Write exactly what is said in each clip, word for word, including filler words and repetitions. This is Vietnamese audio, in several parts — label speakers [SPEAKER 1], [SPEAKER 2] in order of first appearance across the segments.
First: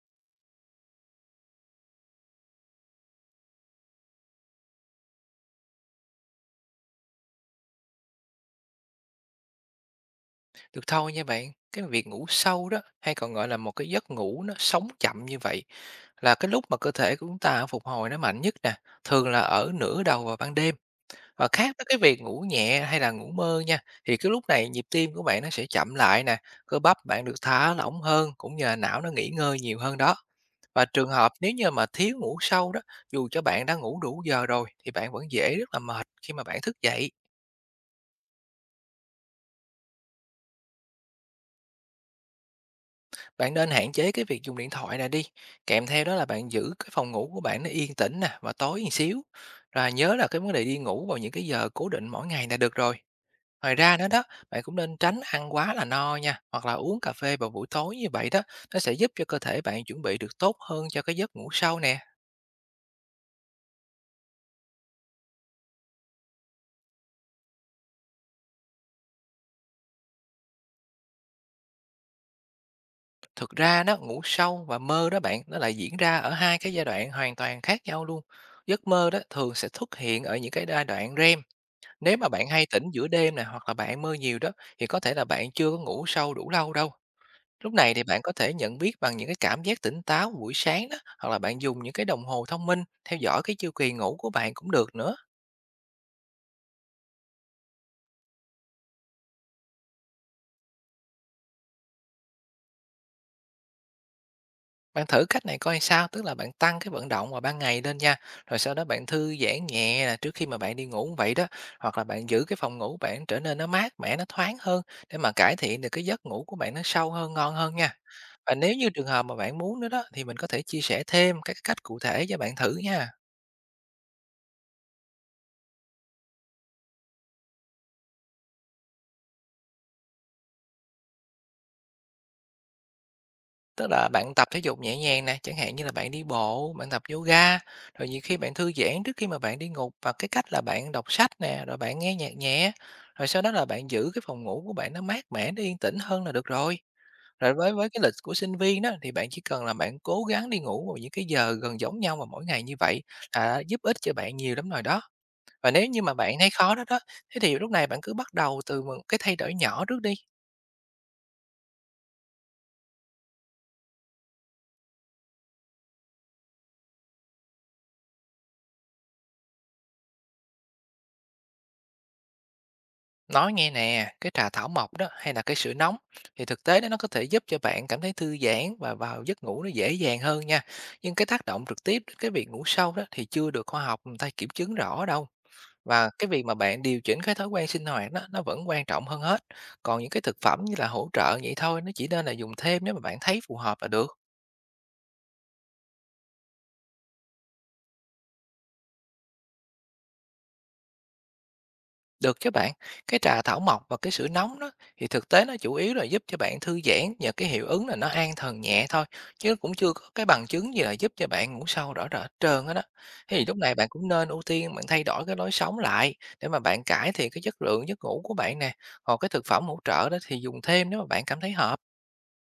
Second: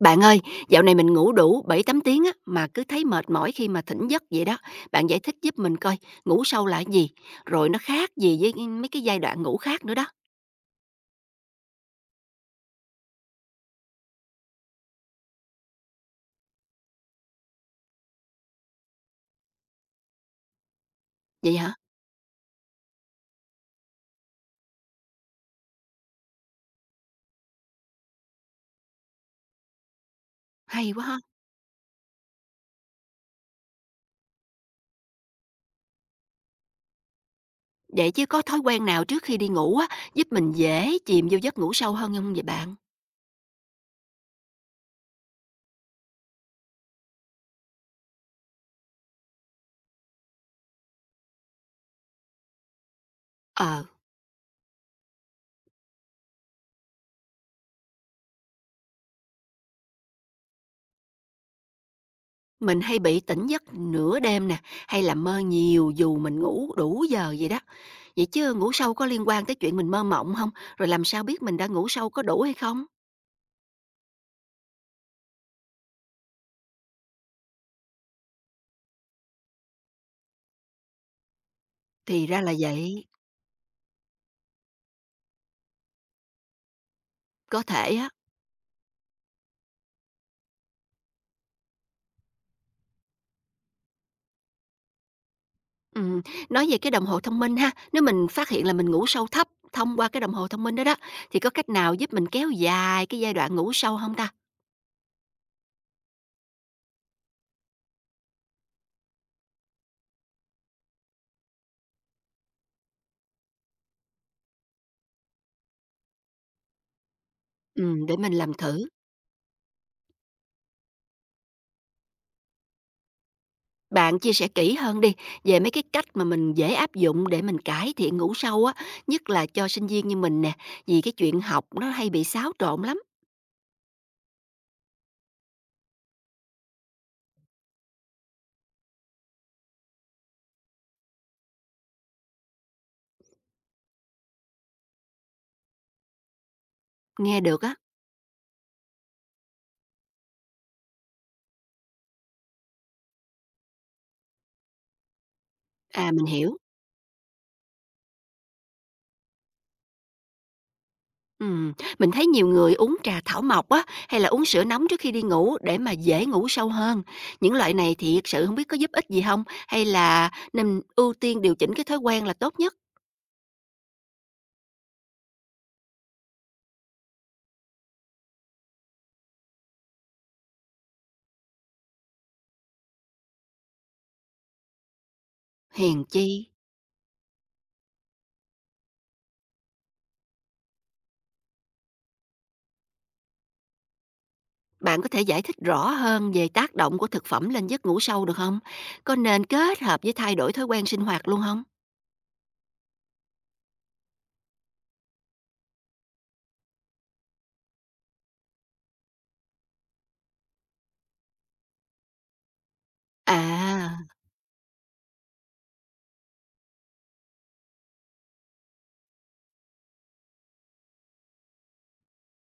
[SPEAKER 1] Bạn ơi, dạo này mình ngủ đủ bảy tám tiếng á, mà cứ thấy mệt mỏi khi mà thỉnh giấc vậy đó. Bạn giải thích giúp mình coi, ngủ sâu là cái gì? Rồi nó khác gì với cái- mấy cái giai đoạn ngủ khác nữa đó.
[SPEAKER 2] Được thôi nha bạn, cái việc ngủ sâu đó hay còn gọi là một cái giấc ngủ nó sống chậm như vậy là cái lúc mà cơ thể của chúng ta phục hồi nó mạnh nhất nè, thường là ở nửa đầu vào ban đêm và
[SPEAKER 1] Vậy hả?
[SPEAKER 2] khác với cái việc ngủ nhẹ hay là ngủ mơ nha. Thì cái lúc này nhịp tim của bạn nó sẽ chậm lại nè, cơ bắp bạn được thả lỏng hơn cũng như là não nó nghỉ ngơi nhiều hơn đó. Và
[SPEAKER 1] Hay quá
[SPEAKER 2] trường
[SPEAKER 1] ha.
[SPEAKER 2] hợp nếu như mà thiếu ngủ sâu đó, dù cho bạn đã ngủ đủ giờ rồi thì bạn vẫn dễ rất là mệt khi mà bạn thức dậy.
[SPEAKER 1] Vậy chứ có thói quen nào trước khi đi ngủ á, giúp mình dễ chìm vô giấc ngủ sâu hơn không vậy bạn?
[SPEAKER 2] Bạn nên hạn chế cái việc dùng điện thoại này đi, kèm theo đó là bạn giữ cái phòng ngủ của bạn nó yên tĩnh nè và tối một xíu. Rồi nhớ là cái vấn đề đi ngủ vào những cái giờ cố định mỗi ngày là được rồi. Ngoài
[SPEAKER 1] Ờ,
[SPEAKER 2] ra nữa đó, bạn cũng nên tránh ăn quá là no nha, hoặc là uống cà phê vào buổi tối như vậy đó, nó sẽ giúp cho cơ thể bạn chuẩn bị được tốt hơn cho cái giấc ngủ sâu nè.
[SPEAKER 1] mình hay bị tỉnh giấc nửa đêm nè, hay là mơ nhiều dù mình ngủ đủ giờ vậy đó. Vậy chứ ngủ sâu có liên quan tới chuyện mình mơ mộng không? Rồi làm sao biết mình đã ngủ sâu có đủ hay không?
[SPEAKER 2] Thực ra đó, ngủ sâu và mơ đó bạn, nó lại diễn ra ở hai cái giai đoạn hoàn toàn khác nhau luôn. Giấc mơ đó thường sẽ xuất hiện ở những cái giai đoạn rem. Nếu
[SPEAKER 1] Thì
[SPEAKER 2] mà
[SPEAKER 1] ra
[SPEAKER 2] bạn
[SPEAKER 1] là
[SPEAKER 2] hay tỉnh
[SPEAKER 1] vậy,
[SPEAKER 2] giữa đêm này hoặc là bạn mơ nhiều đó thì có thể là bạn chưa có ngủ sâu đủ lâu đâu.
[SPEAKER 1] có
[SPEAKER 2] Lúc này
[SPEAKER 1] thể
[SPEAKER 2] thì
[SPEAKER 1] á.
[SPEAKER 2] bạn có thể nhận biết bằng những cái cảm giác tỉnh táo buổi sáng đó hoặc là bạn dùng những cái đồng hồ thông minh theo dõi cái chu kỳ ngủ của bạn cũng được nữa.
[SPEAKER 1] Ừm, nói về cái đồng hồ thông minh ha, nếu mình phát hiện là mình ngủ sâu thấp thông qua cái đồng hồ thông minh đó đó, thì có cách nào giúp mình kéo dài cái giai đoạn ngủ sâu không ta?
[SPEAKER 2] Bạn thử cách này coi sao, tức là bạn tăng cái vận động vào ban ngày lên nha. Rồi sau đó bạn thư giãn nhẹ là trước khi mà bạn đi ngủ cũng vậy đó, hoặc là bạn giữ cái phòng ngủ bạn trở nên nó mát mẻ, nó thoáng hơn để mà cải thiện được cái giấc ngủ của bạn nó sâu hơn, ngon hơn nha.
[SPEAKER 1] Ừm, để mình làm
[SPEAKER 2] Và nếu
[SPEAKER 1] thử.
[SPEAKER 2] như trường hợp mà bạn muốn nữa đó, thì mình có thể chia sẻ thêm các cái cách cụ thể cho bạn thử nha.
[SPEAKER 1] Bạn chia sẻ kỹ hơn đi, về mấy cái cách mà mình dễ áp dụng để mình cải thiện ngủ sâu á, nhất là cho sinh viên như mình nè, vì cái chuyện học nó hay bị xáo trộn lắm,
[SPEAKER 2] Tức là bạn tập thể dục nhẹ nhàng nè, chẳng hạn như là bạn đi bộ, bạn tập yoga, rồi nhiều khi bạn thư giãn trước khi mà bạn đi ngủ bằng cái cách là bạn đọc sách nè, rồi bạn nghe nhạc nhẹ, rồi sau đó là bạn giữ cái phòng ngủ của bạn nó mát mẻ, nó yên tĩnh hơn là được rồi.
[SPEAKER 1] nghe
[SPEAKER 2] Rồi
[SPEAKER 1] được
[SPEAKER 2] với
[SPEAKER 1] á.
[SPEAKER 2] với cái lịch của sinh viên đó thì bạn chỉ cần là bạn cố gắng đi ngủ vào những cái giờ gần giống nhau mà mỗi ngày như vậy là giúp ích cho bạn nhiều lắm rồi đó. Và nếu như
[SPEAKER 1] À,
[SPEAKER 2] mà
[SPEAKER 1] mình
[SPEAKER 2] bạn thấy
[SPEAKER 1] hiểu.
[SPEAKER 2] khó đó đó, thế thì lúc này bạn cứ bắt đầu từ một cái thay đổi nhỏ trước đi.
[SPEAKER 1] Ừm, mình thấy nhiều người uống trà thảo mộc á, hay là uống sữa nóng trước khi đi ngủ để mà dễ ngủ sâu hơn. Những loại này thiệt sự không biết có giúp ích gì không? Hay là nên ưu tiên điều chỉnh cái thói quen là tốt nhất?
[SPEAKER 2] Nói nghe nè, cái trà thảo mộc đó hay là cái sữa nóng thì thực tế đó nó có thể giúp cho bạn cảm thấy thư giãn và vào giấc ngủ nó dễ dàng hơn nha. Nhưng cái tác động trực tiếp đến cái việc ngủ sâu đó thì chưa được khoa học người ta kiểm chứng rõ đâu.
[SPEAKER 1] Hèn
[SPEAKER 2] Và
[SPEAKER 1] chi,
[SPEAKER 2] cái việc mà bạn điều chỉnh cái thói quen sinh hoạt đó nó vẫn quan trọng hơn hết. Còn những cái thực phẩm như là hỗ trợ vậy thôi, nó chỉ nên là dùng thêm nếu mà bạn thấy phù hợp là được.
[SPEAKER 1] bạn có thể giải thích rõ hơn về tác động của thực phẩm lên giấc ngủ sâu được không? Có nên kết hợp với thay đổi thói quen sinh hoạt luôn không?
[SPEAKER 2] Được chứ bạn, cái trà thảo mộc và cái sữa nóng đó thì thực tế nó chủ yếu là giúp cho bạn thư giãn nhờ cái hiệu ứng là nó an thần nhẹ thôi, chứ nó cũng chưa có cái bằng chứng gì là giúp cho bạn ngủ sâu rõ rệt hết trơn hết đó. Thế thì lúc này bạn
[SPEAKER 1] À,
[SPEAKER 2] cũng nên ưu tiên bạn thay đổi cái lối sống lại để mà bạn cải thiện cái chất lượng giấc ngủ của bạn nè, hoặc cái thực phẩm hỗ trợ đó thì dùng thêm nếu mà bạn cảm thấy hợp.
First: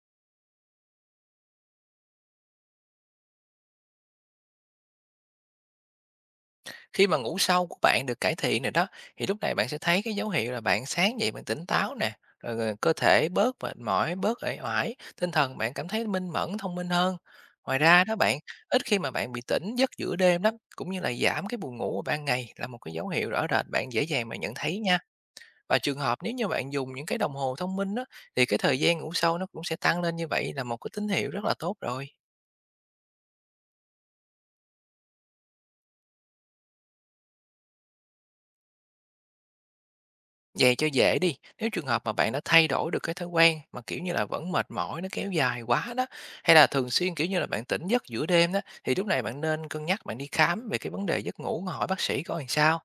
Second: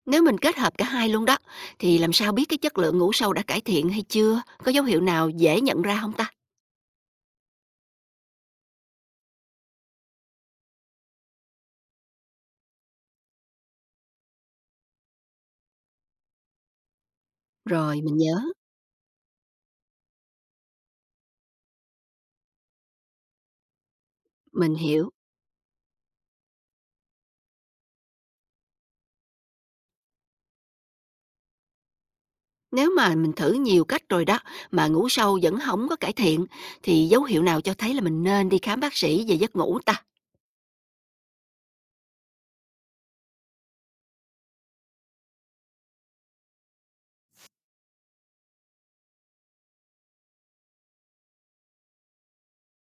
[SPEAKER 1] nếu mình kết hợp cả hai luôn đó, thì làm sao biết cái chất lượng ngủ sâu đã cải thiện hay chưa? Có dấu hiệu nào dễ nhận ra không ta?
[SPEAKER 2] Khi mà ngủ sâu của bạn được cải thiện rồi đó, thì lúc này bạn sẽ thấy cái dấu hiệu là bạn sáng dậy bạn tỉnh táo nè, rồi, rồi cơ thể bớt mệt mỏi, bớt uể oải, tinh thần bạn cảm thấy minh mẫn, thông minh hơn. Ngoài
[SPEAKER 1] Rồi,
[SPEAKER 2] ra đó
[SPEAKER 1] mình
[SPEAKER 2] bạn,
[SPEAKER 1] nhớ,
[SPEAKER 2] ít khi mà bạn bị tỉnh giấc giữa đêm lắm, cũng như là giảm cái buồn ngủ vào ban ngày là một cái dấu hiệu rõ rệt bạn dễ dàng mà nhận
[SPEAKER 1] mình
[SPEAKER 2] thấy nha.
[SPEAKER 1] hiểu.
[SPEAKER 2] Và trường hợp nếu như bạn dùng những cái đồng hồ thông minh đó, thì cái thời gian ngủ sâu nó cũng sẽ tăng lên như vậy là một cái tín hiệu rất là tốt rồi.
[SPEAKER 1] Nếu mà mình thử nhiều cách rồi đó mà ngủ sâu vẫn không có cải thiện thì dấu hiệu nào cho thấy là mình nên đi khám bác sĩ về giấc ngủ ta?
[SPEAKER 2] Vậy cho dễ đi, nếu trường hợp mà bạn đã thay đổi được cái thói quen mà, kiểu như là, vẫn mệt mỏi nó kéo dài quá đó, hay là thường xuyên, kiểu như là, bạn tỉnh giấc giữa đêm đó, thì lúc này bạn nên cân nhắc bạn đi khám về cái vấn đề giấc ngủ, hỏi bác sĩ coi làm sao.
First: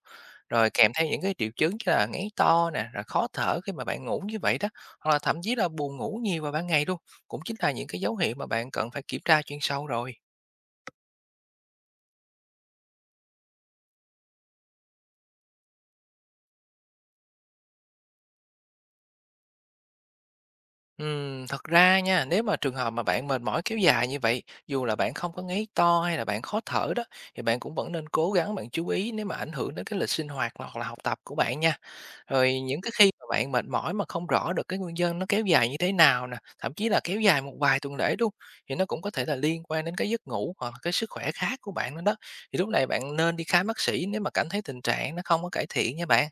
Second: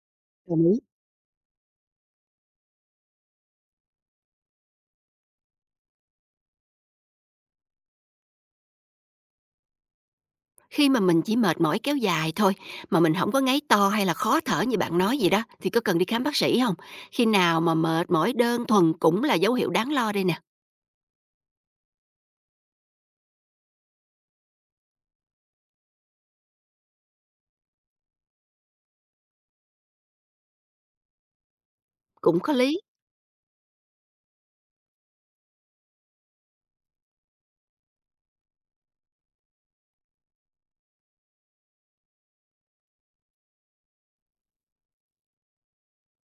[SPEAKER 1] Đồng
[SPEAKER 2] Rồi
[SPEAKER 1] ý.
[SPEAKER 2] kèm theo những cái triệu chứng như là ngáy to nè, rồi khó thở khi mà bạn ngủ như vậy đó, hoặc là thậm chí là buồn ngủ nhiều vào ban ngày luôn, cũng chính là những cái dấu hiệu mà bạn cần phải kiểm tra chuyên sâu rồi.
[SPEAKER 1] Khi mà mình chỉ mệt mỏi kéo dài thôi mà mình không có ngáy to hay là khó thở như bạn nói vậy đó thì có cần đi khám bác sĩ không? Khi nào mà mệt mỏi đơn thuần cũng là dấu hiệu đáng lo đây nè.
[SPEAKER 2] Ừm, thật ra nha, nếu mà trường hợp mà bạn mệt mỏi kéo dài như vậy, dù là bạn không có ngáy to hay là bạn khó thở đó, thì bạn cũng vẫn nên cố gắng bạn chú ý nếu mà ảnh hưởng đến cái lịch sinh hoạt hoặc là học tập của bạn nha.
[SPEAKER 1] Cũng có
[SPEAKER 2] Rồi
[SPEAKER 1] lý,
[SPEAKER 2] những cái khi mà bạn mệt mỏi mà không rõ được cái nguyên nhân nó kéo dài như thế nào nè, thậm chí là kéo dài một vài tuần lễ luôn, thì nó cũng có thể là liên quan đến cái giấc ngủ hoặc là cái sức khỏe khác của bạn nữa đó. Thì lúc này bạn nên đi khám bác sĩ nếu mà cảm thấy tình trạng nó không có cải thiện nha bạn.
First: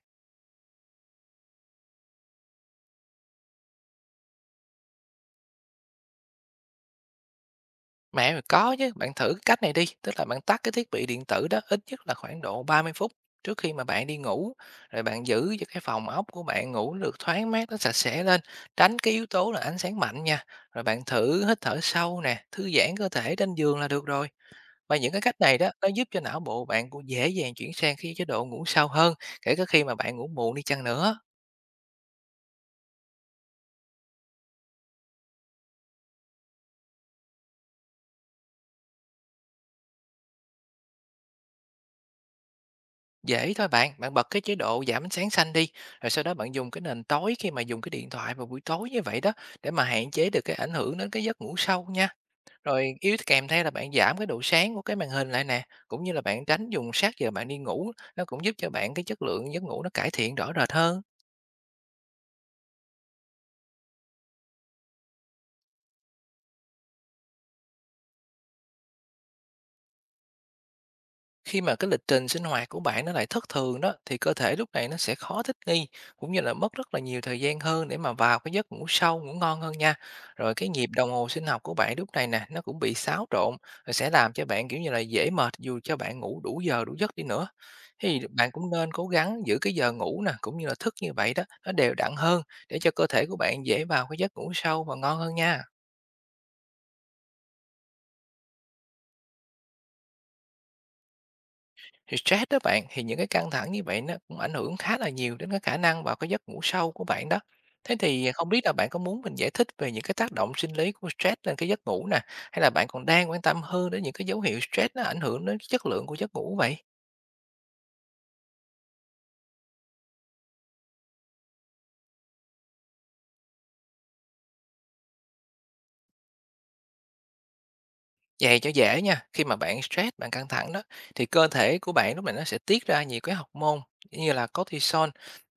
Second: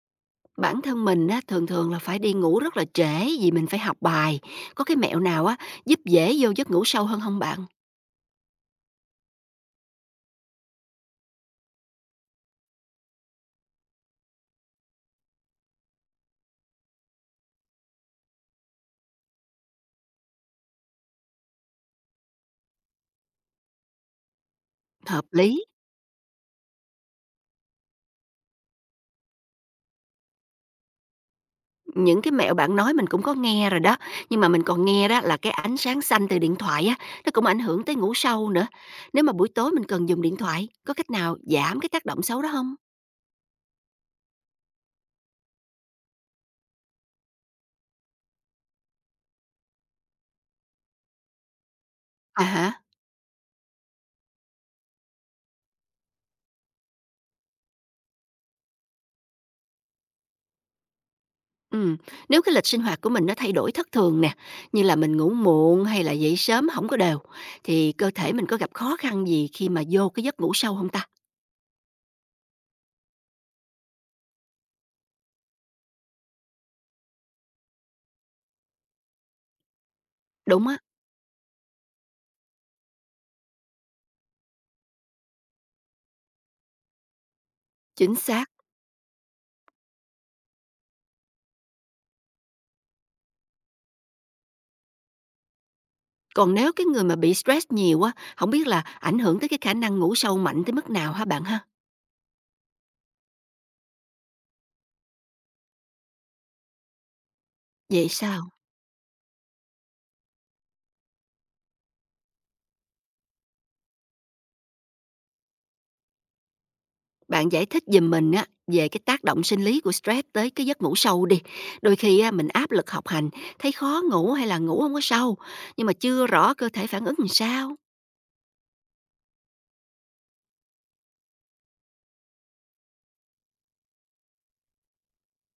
[SPEAKER 1] bản thân mình á thường thường là phải đi ngủ rất là trễ vì mình phải học bài. Có cái mẹo nào á giúp dễ vô giấc ngủ sâu hơn không bạn?
[SPEAKER 2] Mẹ mình có chứ, bạn thử cái cách này đi, tức là bạn tắt cái thiết bị điện tử đó ít nhất là khoảng độ ba mươi phút trước khi mà bạn đi ngủ, rồi bạn giữ cho cái phòng ốc của bạn ngủ nó được thoáng mát, nó sạch sẽ lên, tránh cái yếu tố là ánh sáng mạnh nha. Rồi bạn thử hít thở sâu nè, thư giãn cơ thể trên giường là được rồi. Và những cái
[SPEAKER 1] Hợp
[SPEAKER 2] cách này
[SPEAKER 1] lý.
[SPEAKER 2] đó nó giúp cho não bộ bạn cũng dễ dàng chuyển sang cái chế độ ngủ sâu hơn, kể cả khi mà bạn ngủ muộn đi chăng nữa.
[SPEAKER 1] Những cái mẹo bạn nói mình cũng có nghe rồi đó, nhưng mà mình còn nghe đó là cái ánh sáng xanh từ điện thoại á, nó cũng ảnh hưởng tới ngủ sâu nữa. Nếu mà buổi tối mình cần dùng điện thoại, có cách nào giảm cái tác động xấu đó không?
[SPEAKER 2] Dễ thôi bạn, bạn bật cái chế độ giảm ánh sáng xanh đi, rồi sau đó bạn dùng cái nền tối khi mà dùng cái điện thoại vào buổi tối như vậy đó để mà hạn chế được cái ảnh hưởng đến cái giấc ngủ sâu nha.
[SPEAKER 1] À hả?
[SPEAKER 2] Rồi yếu kèm theo là bạn giảm cái độ sáng của cái màn hình lại nè, cũng như là bạn tránh dùng sát giờ bạn đi ngủ, nó cũng giúp cho bạn cái chất lượng giấc ngủ nó cải thiện rõ rệt hơn.
[SPEAKER 1] Ừm, nếu cái lịch sinh hoạt của mình nó thay đổi thất thường nè, như là mình ngủ muộn hay là dậy sớm không có đều, thì cơ thể mình có gặp khó khăn gì khi mà vô cái giấc ngủ sâu không ta?
[SPEAKER 2] Khi mà cái lịch trình sinh hoạt của bạn nó lại thất thường đó thì cơ thể lúc này nó sẽ khó thích nghi cũng như là mất rất là nhiều thời gian hơn để mà vào cái giấc ngủ sâu ngủ ngon hơn nha. Rồi
[SPEAKER 1] Đúng
[SPEAKER 2] cái
[SPEAKER 1] á,
[SPEAKER 2] nhịp đồng hồ sinh học của bạn lúc này nè nó cũng bị xáo trộn, rồi sẽ làm cho bạn kiểu như là dễ mệt dù cho bạn ngủ đủ giờ đủ giấc đi nữa.
[SPEAKER 1] chính
[SPEAKER 2] Thì
[SPEAKER 1] xác.
[SPEAKER 2] bạn cũng nên cố gắng giữ cái giờ ngủ nè cũng như là thức như vậy đó nó đều đặn hơn để cho cơ thể của bạn dễ vào cái giấc ngủ sâu và ngon hơn nha.
[SPEAKER 1] Còn nếu cái người mà bị stress nhiều á, không biết là ảnh hưởng tới cái khả năng ngủ sâu mạnh tới mức nào hả bạn ha?
[SPEAKER 2] Thì stress đó bạn, thì những cái căng thẳng như vậy nó cũng ảnh hưởng khá là nhiều đến cái khả năng vào cái giấc ngủ sâu của bạn đó. Thế
[SPEAKER 1] Vậy
[SPEAKER 2] thì
[SPEAKER 1] sao?
[SPEAKER 2] không biết là bạn có muốn mình giải thích về những cái tác động sinh lý của stress lên cái giấc ngủ nè, hay là bạn còn đang quan tâm hơn đến những cái dấu hiệu stress nó ảnh hưởng đến chất lượng của giấc ngủ vậy?
[SPEAKER 1] Bạn giải thích giùm mình á về cái tác động sinh lý của stress tới cái giấc ngủ sâu đi. Đôi khi á mình áp lực học hành, thấy khó ngủ hay là ngủ không có sâu, nhưng mà chưa rõ cơ thể phản ứng làm sao.
[SPEAKER 2] Vậy cho dễ nha, khi mà bạn stress, bạn căng thẳng đó thì cơ thể của bạn lúc này nó sẽ tiết ra nhiều cái hormone như là cortisol.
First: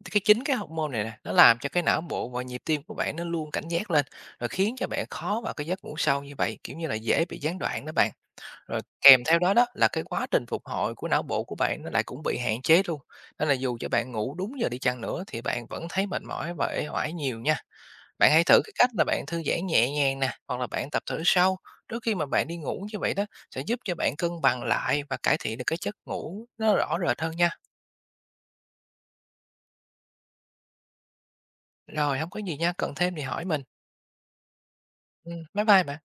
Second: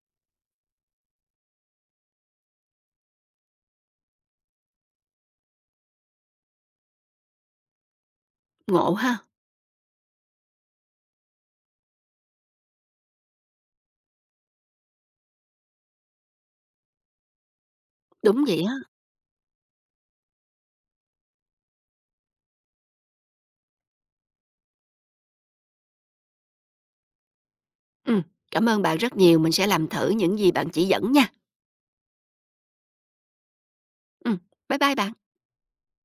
[SPEAKER 2] Thì cái chính cái hormone này nè, nó làm cho cái não bộ và nhịp tim của bạn nó luôn cảnh giác lên rồi khiến cho bạn khó vào cái giấc ngủ sâu như vậy, kiểu như là dễ bị gián đoạn đó bạn. Rồi
[SPEAKER 1] Ngộ ha.
[SPEAKER 2] kèm theo đó đó là cái quá trình phục hồi của não bộ của bạn nó lại cũng bị hạn chế luôn. Nên là dù cho bạn ngủ đúng giờ đi chăng nữa thì bạn vẫn thấy mệt mỏi và uể oải nhiều nha. Bạn
[SPEAKER 1] Đúng
[SPEAKER 2] hãy thử
[SPEAKER 1] vậy á.
[SPEAKER 2] cái cách là bạn thư giãn nhẹ nhàng nè, hoặc là bạn tập thở sâu trước khi mà bạn đi ngủ như vậy đó sẽ giúp cho bạn cân bằng lại và cải thiện được cái giấc ngủ nó rõ rệt hơn nha.
[SPEAKER 1] Ừm, cảm ơn bạn rất nhiều, mình sẽ làm thử những gì bạn chỉ dẫn nha.
[SPEAKER 2] Rồi, không có gì nha, cần thêm thì hỏi mình.
[SPEAKER 1] Ừm, bye bye bạn.
[SPEAKER 2] Ừm, bye bye bạn.